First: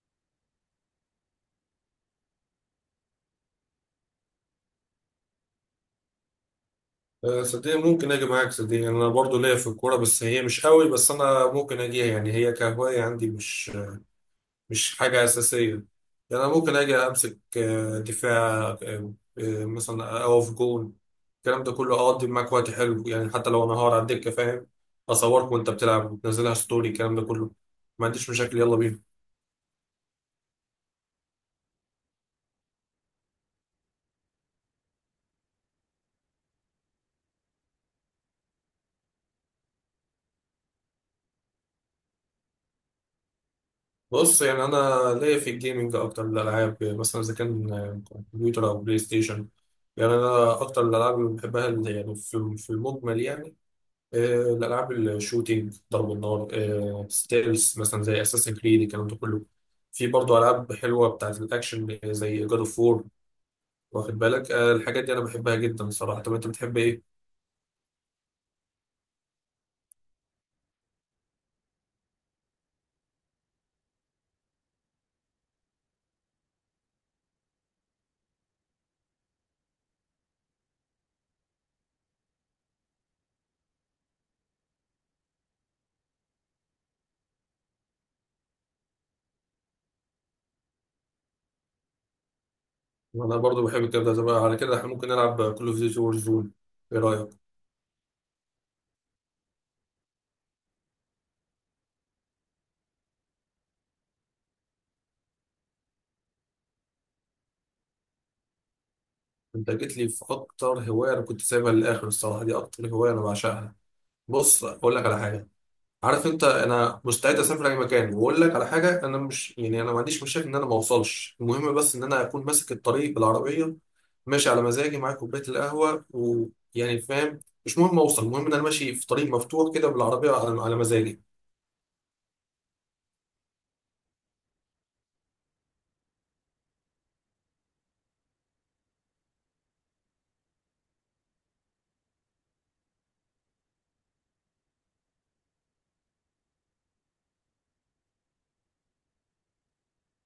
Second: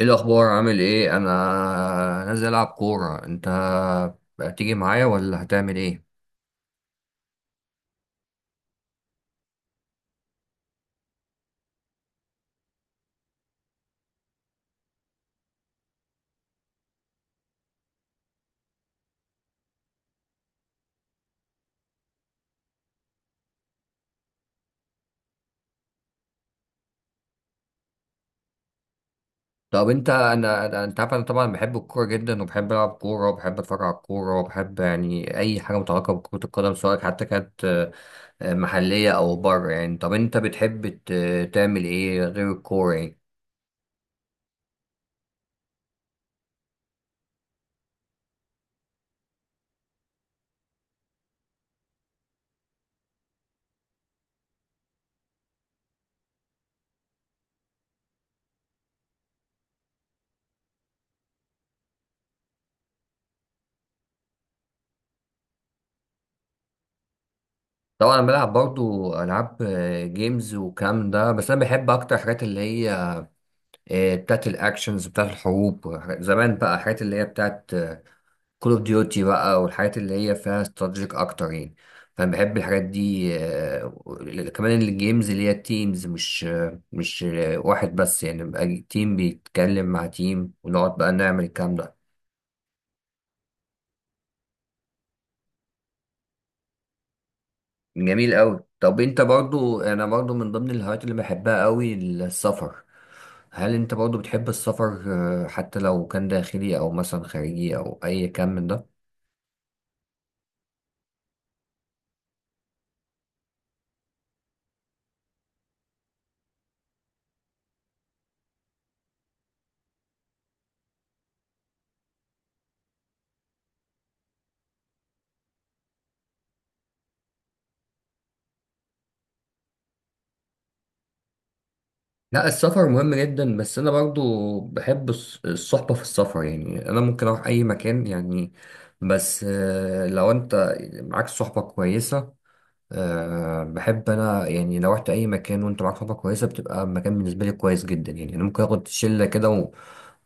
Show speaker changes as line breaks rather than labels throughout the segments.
ايه الاخبار؟ عامل ايه؟ انا نازل العب كوره، انت هتيجي معايا ولا هتعمل ايه؟
صدقني ممكن اجي معاك. صدقني انا برضو ليا في الكوره، بس هي مش قوي. بس انا ممكن اجيها، يعني هي كهوايه عندي، مش حاجه اساسيه. يعني انا ممكن اجي امسك دفاع، مثلا اقف جون، الكلام ده كله، اقضي معاك وقت حلو. يعني حتى لو انا هقعد على الدكه، فاهم، اصورك وانت بتلعب وتنزلها ستوري، الكلام ده كله، ما عنديش مشاكل، يلا بينا.
طب انت، انت عارف انا طبعا بحب الكوره جدا، وبحب العب كوره، وبحب اتفرج على الكوره، وبحب يعني اي حاجه متعلقه بكره القدم، سواء حتى كانت محليه او بره يعني. طب انت بتحب تعمل ايه غير الكوره يعني؟
بص يعني انا ليا في الجيمنج اكتر من الالعاب. مثلا اذا كان كمبيوتر او بلاي ستيشن، يعني انا اكتر الالعاب اللي بحبها اللي يعني في المجمل، يعني آه، الالعاب الشوتينج، ضرب النار، ستيلز مثلا زي اساسن كريد، الكلام ده كله. في برضه العاب حلوه بتاعت الاكشن، زي جاد اوف وور، واخد بالك؟ الحاجات دي انا بحبها جدا صراحه. طب انت بتحب ايه؟
طبعا انا بلعب برضو العاب جيمز والكلام ده، بس انا بحب اكتر حاجات اللي هي بتاعت الاكشنز، بتاعت الحروب زمان بقى، حاجات اللي هي بتاعت كول اوف ديوتي بقى، والحاجات اللي هي فيها استراتيجيك اكتر يعني. فانا بحب الحاجات دي. كمان الجيمز اللي هي تيمز، مش واحد بس، يعني بقى تيم بيتكلم مع تيم ونقعد بقى نعمل الكلام ده.
انا برضه بحب الكلام ده. طب على كده احنا ممكن نلعب كل اوف ديوتي وور زون، ايه رايك؟
جميل قوي. طب انت برضو، انا برضو من ضمن الهوايات اللي بحبها قوي السفر. هل انت برضو بتحب السفر، حتى لو كان داخلي او مثلا خارجي او اي كان من ده؟
انت جيت لي في اكتر هوايه انا كنت سايبها للاخر الصراحه. دي اكتر هوايه انا بعشقها. بص اقول لك على حاجه، عارف انت، انا مستعد اسافر اي مكان. واقول لك على حاجه، انا مش، يعني انا ما عنديش مشاكل ان انا ما اوصلش. المهم بس ان انا اكون ماسك الطريق بالعربيه، ماشي على مزاجي، معايا كوبايه القهوه، ويعني فاهم، مش مهم اوصل، المهم ان انا ماشي في طريق مفتوح كده بالعربيه على مزاجي.
لا، السفر مهم جدا، بس انا برضو بحب الصحبة في السفر. يعني انا ممكن اروح اي مكان يعني، بس لو انت معاك صحبة كويسة. بحب انا يعني لو رحت اي مكان وانت معاك صحبة كويسة، بتبقى المكان بالنسبة لي كويس جدا. يعني انا ممكن اخد شلة كده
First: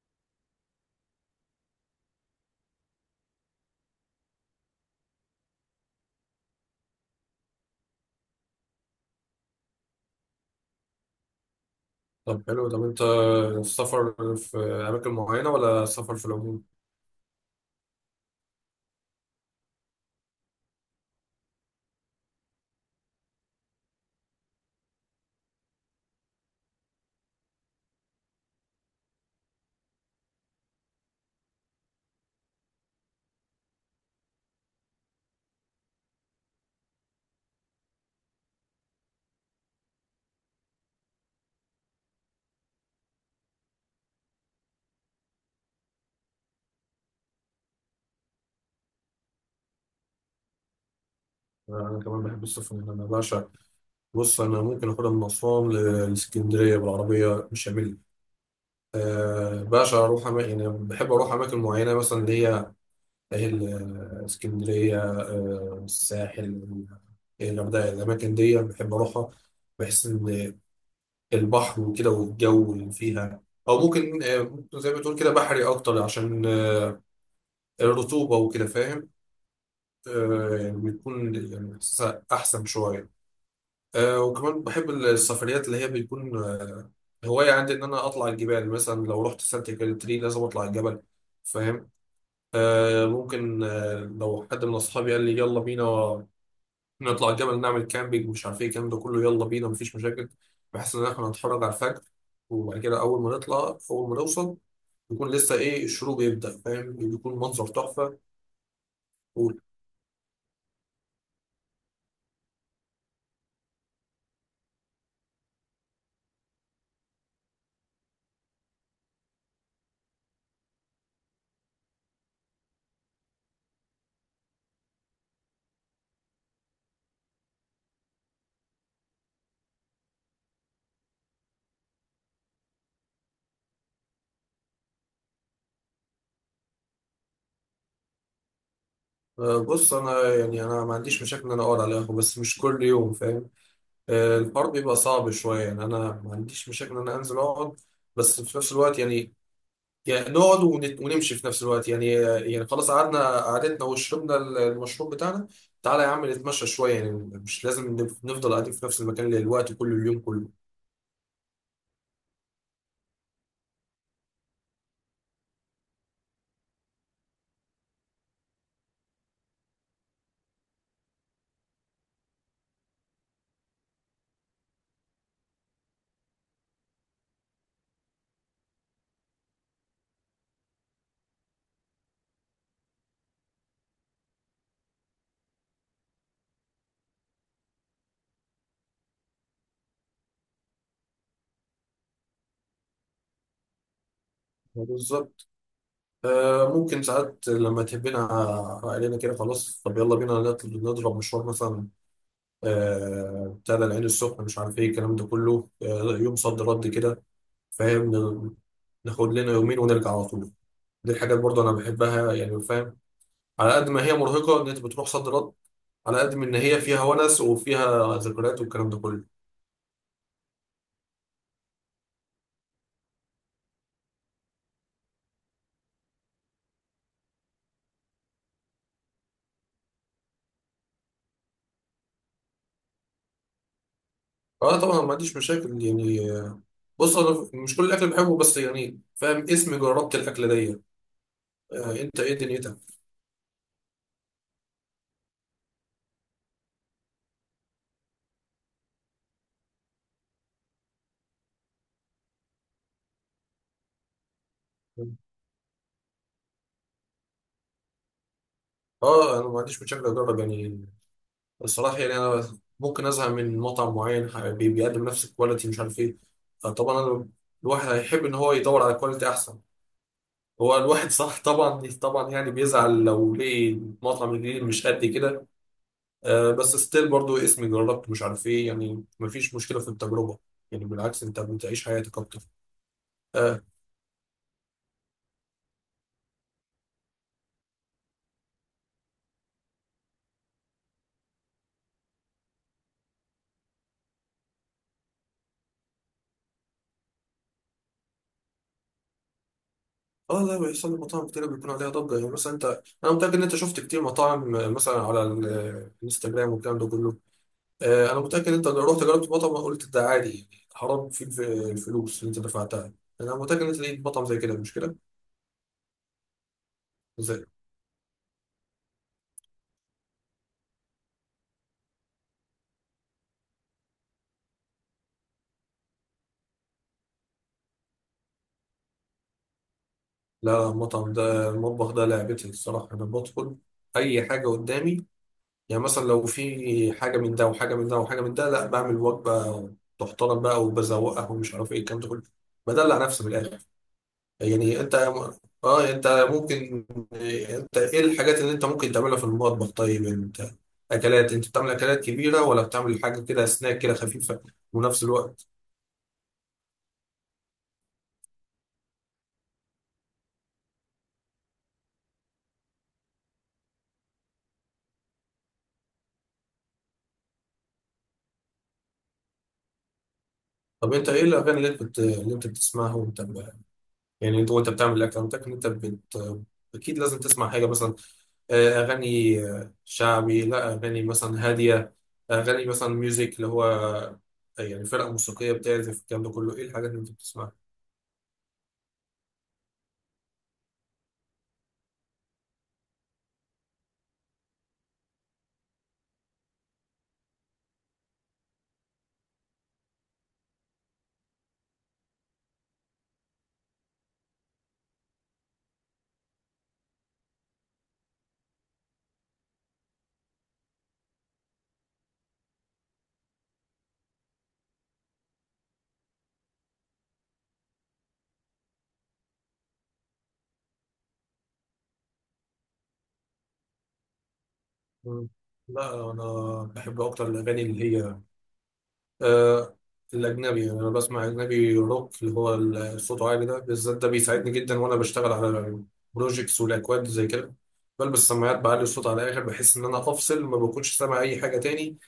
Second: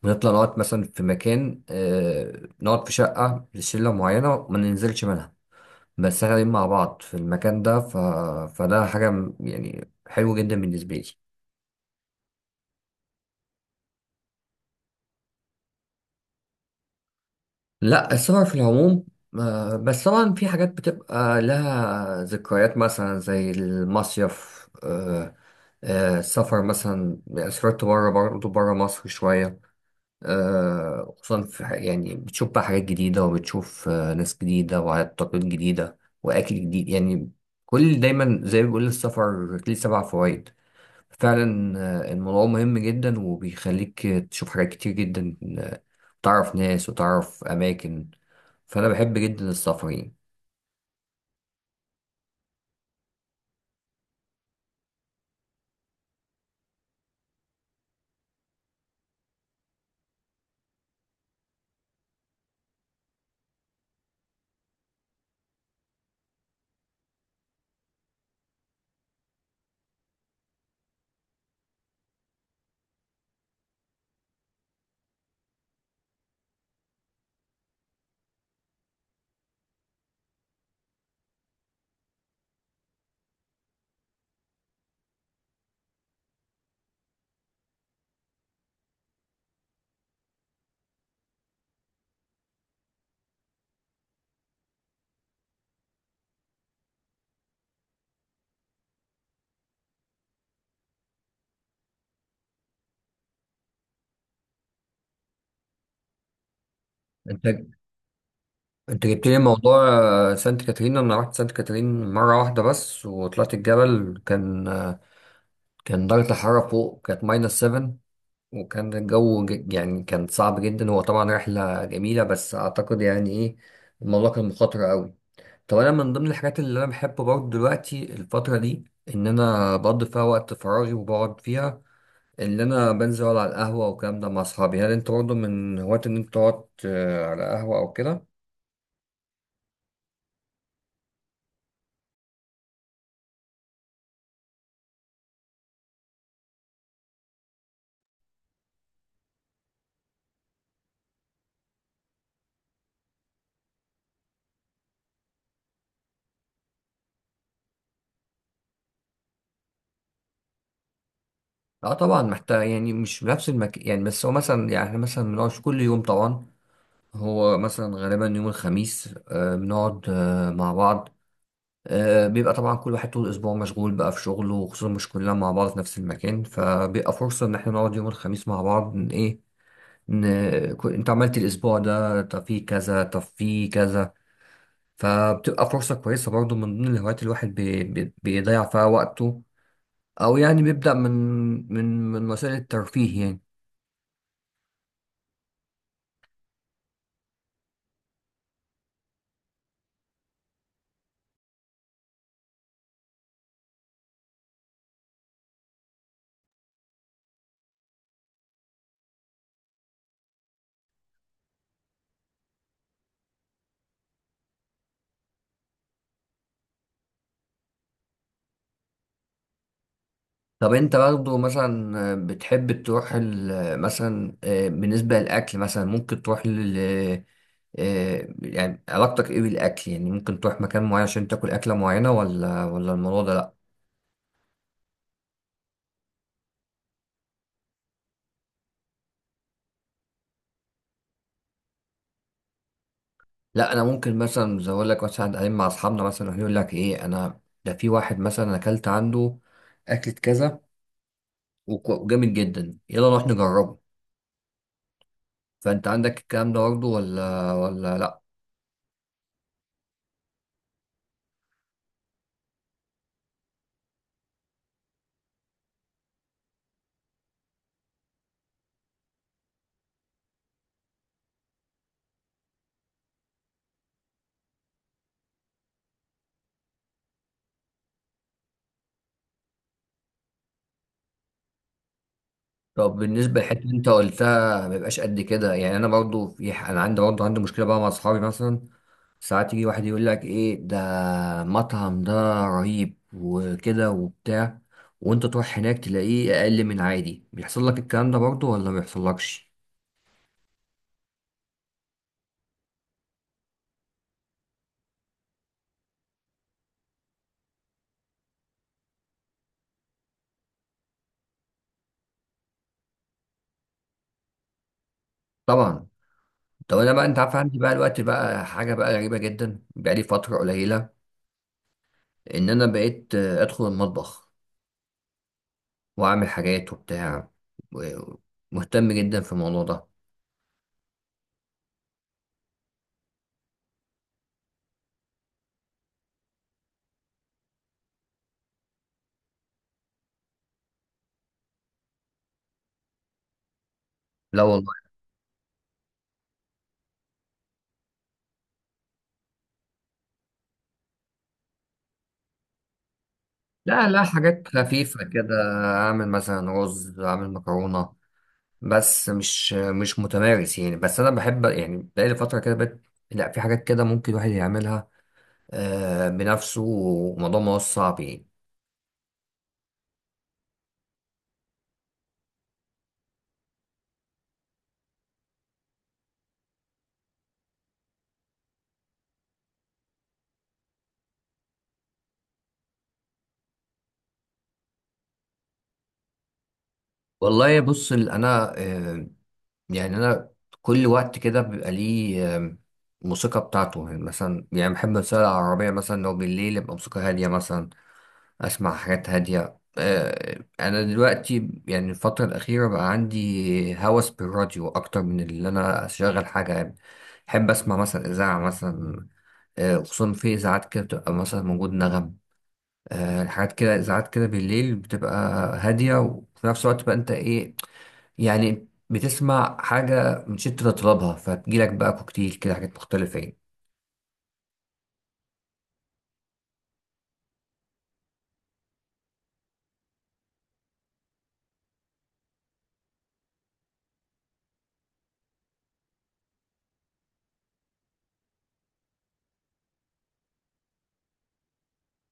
ونطلع نقعد مثلا في مكان، نقعد في شقة لشلة معينة وما ننزلش منها، بس احنا قاعدين مع بعض في المكان ده فده حاجة يعني حلوة جدا بالنسبة لي.
طب حلو. طب انت السفر في اماكن معينه ولا سفر في العموم؟
لا، السفر في العموم، بس طبعا في حاجات بتبقى لها ذكريات مثلا زي المصيف. السفر مثلا، سافرت بره، برضه بره مصر شوية، خصوصا في يعني بتشوف بقى حاجات جديدة، وبتشوف ناس جديدة وعادات تقاليد جديدة وأكل جديد يعني. كل دايما زي ما بيقول السفر ليه سبع فوائد فعلا. الموضوع مهم جدا، وبيخليك تشوف حاجات كتير جدا، وتعرف ناس وتعرف أماكن. فأنا بحب جدا السفر يعني.
انا كمان بحب السفر، انا بعشق. بص انا ممكن اخدها من اسوان لاسكندريه بالعربيه، مش هعمل أه باشا اروح يعني بحب اروح اماكن معينه، مثلا اللي هي اهل، اسكندريه، أه الساحل، الغردقه. الاماكن دي بحب اروحها. بحس ان البحر وكده والجو اللي فيها، او ممكن ممكن زي ما تقول كده بحري اكتر، عشان الرطوبه وكده، فاهم؟ أه يعني بيكون يعني احساسها احسن شويه. وكمان بحب السفريات اللي هي بيكون آه هواية عندي، إن أنا أطلع الجبال. مثلا لو رحت سانت كاترين لازم أطلع الجبل، فاهم؟ آه ممكن، آه لو حد من أصحابي قال لي يلا بينا نطلع الجبل، نعمل كامبينج، مش عارف إيه الكلام ده كله، يلا بينا مفيش مشاكل. بحيث إن إحنا نتفرج على الفجر، وبعد كده أول ما نطلع أول ما نوصل، يكون لسه إيه، الشروق يبدأ، فاهم، يكون
أنت
منظر تحفة.
جبت لي
و-
موضوع، سانت كاترين. أنا رحت سانت كاترين مرة واحدة بس، وطلعت الجبل، كان كان درجة الحرارة فوق كانت ماينس 7، وكان الجو يعني كان صعب جدا. هو طبعا رحلة جميلة، بس أعتقد يعني إيه، الموضوع كان مخاطر أوي. طب انا من ضمن الحاجات اللي انا بحبه برضه دلوقتي الفتره دي، ان انا بقضي فيها وقت فراغي وبقعد فيها، اللي انا بنزل اقعد على القهوه والكلام ده مع اصحابي. هل انت برضه من هواة ان انت تقعد على قهوه او كده؟
آه بص، أنا يعني أنا ما عنديش مشاكل إن أنا أقعد على القهوة، بس مش كل يوم فاهم. الحوار بيبقى صعب شوية، يعني أنا ما عنديش مشاكل إن أنا أنزل أقعد، بس في نفس الوقت يعني، يعني نقعد ونمشي في نفس الوقت يعني. يعني خلاص قعدنا، قعدتنا وشربنا المشروب بتاعنا، تعالى يا عم نتمشى شوية، يعني مش لازم نفضل قاعدين في نفس المكان للوقت كل اليوم كله.
لا طبعا محتاج، يعني مش بنفس المكان يعني. بس هو مثلا يعني احنا مثلا بنقعد كل يوم طبعا، هو مثلا غالبا يوم الخميس بنقعد مع بعض. بيبقى طبعا كل واحد طول الاسبوع مشغول بقى في شغله، وخصوصا مش كلنا مع بعض في نفس المكان، فبيبقى فرصه ان احنا نقعد يوم الخميس مع بعض. إن ايه، إن انت عملت الاسبوع ده، طب في كذا، طب في كذا. فبتبقى فرصة كويسة برضو من ضمن الهوايات الواحد بي بي بيضيع فيها وقته، او يعني بيبدأ من وسائل الترفيه يعني.
بالظبط. ممكن ساعات لما تهبنا علينا كده، خلاص طب يلا بينا نضرب مشوار مثلا، بتاع ده العين السخنة، مش عارف إيه الكلام ده كله، يوم صد رد كده، فاهم، ناخد لنا يومين ونرجع على طول. دي الحاجات برضه انا بحبها يعني، فاهم، على قد ما هي مرهقه ان انت بتروح صد رد، على قد ما ان هي فيها ونس وفيها ذكريات والكلام ده كله.
طب انت برضو مثلا بتحب تروح مثلا، بالنسبة للأكل مثلا، ممكن تروح لل يعني علاقتك ايه بالأكل؟ يعني ممكن تروح مكان معين عشان تاكل أكلة معينة، ولا الموضوع ده لأ؟
اه طبعا ما عنديش مشاكل يعني. بص انا مش كل الاكل بحبه، بس يعني فاهم اسم جربت الاكله دي. آه، انت ايه دنيتك؟
لا انا ممكن مثلا، زي اقول لك مثلا، قاعدين مع اصحابنا مثلا راح يقول لك ايه، انا ده في واحد مثلا أنا اكلت عنده اكلة كذا، وجامد جدا، يلا نروح نجربه. فانت عندك الكلام ده برضه ولا لا؟
اه انا ما عنديش مشاكل اجرب، يعني الصراحه. يعني انا ممكن ازهق من مطعم معين بيقدم نفس الكواليتي، مش عارف ايه. فطبعا انا الواحد هيحب ان هو يدور على كواليتي احسن، هو الواحد صح. طبعا، طبعا يعني بيزعل لو لقي المطعم الجديد مش قد كده. آه بس ستيل برضو اسمي جربت، مش عارف ايه، يعني مفيش مشكله في التجربه، يعني بالعكس انت بتعيش حياتك اكتر.
طب بالنسبة للحتة
اه،
اللي انت قلتها ما بيبقاش قد كده، يعني انا برضه في انا عندي برضه عندي مشكلة بقى مع اصحابي مثلا، ساعات يجي واحد يقول لك ايه ده، مطعم ده رهيب وكده وبتاع، وانت تروح هناك تلاقيه اقل من عادي. بيحصل لك الكلام ده برضه ولا ما بيحصلكش؟
اه، لا بيحصل لي، مطاعم كتير بيكون عليها ضجه، يعني مثلا انت، انا متاكد ان انت شفت كتير مطاعم، مثلا على الانستجرام والكلام ده كله. آه انا متاكد ان انت لو رحت جربت مطعم قلت ده عادي، يعني حرام فيه الفلوس اللي انت دفعتها. انا متاكد ان انت لقيت مطعم زي كده، مش كده؟
طبعا. طب انا بقى، انت عارف عندي بقى الوقت بقى حاجه بقى غريبه جدا، بقى لي فتره قليله ان انا بقيت ادخل المطبخ واعمل حاجات وبتاع، و- مهتم جدا في الموضوع ده.
لا، لا، المطعم ده المطبخ ده لعبتي الصراحة. أنا بدخل أي حاجة قدامي. يعني مثلا لو في حاجة من ده وحاجة من ده وحاجة من ده، لا بعمل وجبة تحترم بقى، وبزوقها، ومش عارف إيه الكلام ده كله، بدلع نفسي من الآخر.
لا والله.
يعني أه أنت ممكن أنت إيه الحاجات اللي أنت ممكن تعملها في المطبخ؟ طيب أنت أكلات، أنت بتعمل أكلات كبيرة ولا بتعمل حاجة كده سناك
لا
كده
لا،
خفيفة؟
حاجات خفيفه
ونفس
كده.
الوقت،
اعمل مثلا رز، اعمل مكرونه، بس مش متمارس يعني، بس انا بحب، يعني بقى لي فتره كده بقيت. لا في حاجات كده ممكن الواحد يعملها بنفسه، وموضوع ما هو صعب يعني.
طب أنت إيه الأغاني اللي أنت بتسمعها وأنت، يعني انت وانت بتعمل الاكونتك انت اكيد لازم تسمع حاجه مثلا، اغاني شعبي، لا اغاني مثلا هاديه، اغاني مثلا ميوزك اللي هو يعني فرقه موسيقيه بتعزف الكلام ده كله، ايه الحاجات اللي انت بتسمعها؟
والله بص، انا يعني انا كل وقت كده بيبقى ليه موسيقى بتاعته. يعني مثلا، يعني بحب السواقة العربية مثلا، لو بالليل يبقى موسيقى هادية مثلا، اسمع حاجات هادية. انا دلوقتي، يعني الفترة الأخيرة بقى عندي هوس بالراديو اكتر من اللي انا اشغل حاجة يعني. بحب اسمع مثلا اذاعة مثلا، خصوصا في اذاعات كده بتبقى مثلا موجود نغم، حاجات كده، اذاعات كده بالليل بتبقى هادية، وفي نفس الوقت بقى انت ايه، يعني بتسمع حاجة مش انت تطلبها، فتجيلك بقى كوكتيل كده، حاجات مختلفة يعني.
مم. لا انا بحب اكتر الاغاني اللي هي آه الاجنبي. يعني انا بسمع اجنبي روك اللي هو الصوت عالي ده بالذات، ده بيساعدني جدا وانا بشتغل على بروجيكتس والاكواد زي كده. بلبس السماعات، بعلي الصوت على الاخر، بحس ان انا افصل، ما بكونش سامع اي حاجه تاني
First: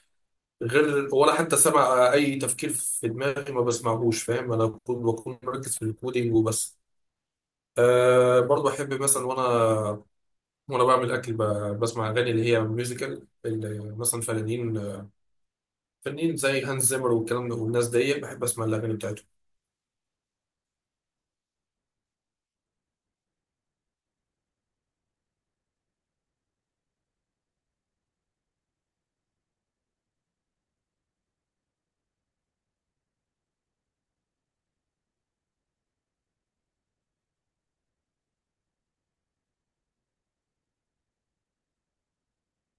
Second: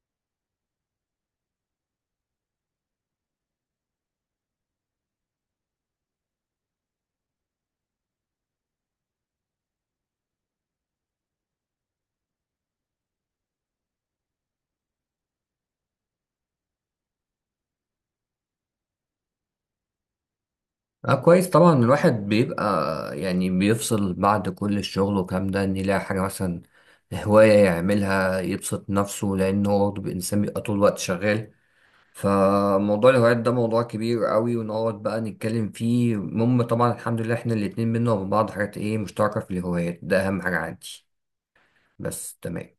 غير، ولا حتى سمع اي تفكير في دماغي ما بسمعهوش، فاهم، انا بكون مركز في الكودينج وبس. أه برضه احب مثلا وانا، بعمل اكل بسمع اغاني اللي هي ميوزيكال، اللي مثلا فنانين زي هانز زيمر والكلام ده، والناس دي بحب اسمع الاغاني بتاعتهم.
اه كويس، طبعا الواحد بيبقى، يعني بيفصل بعد كل الشغل والكلام ده، ان يلاقي حاجة مثلا هواية يعملها يبسط نفسه، لأنه هو برضه إنسان بيبقى طول الوقت شغال. فموضوع الهوايات ده موضوع كبير قوي، ونقعد بقى نتكلم فيه. المهم طبعا الحمد لله احنا الاتنين بينا وبين بعض حاجات ايه مشتركة في الهوايات، ده أهم حاجة عندي بس. تمام.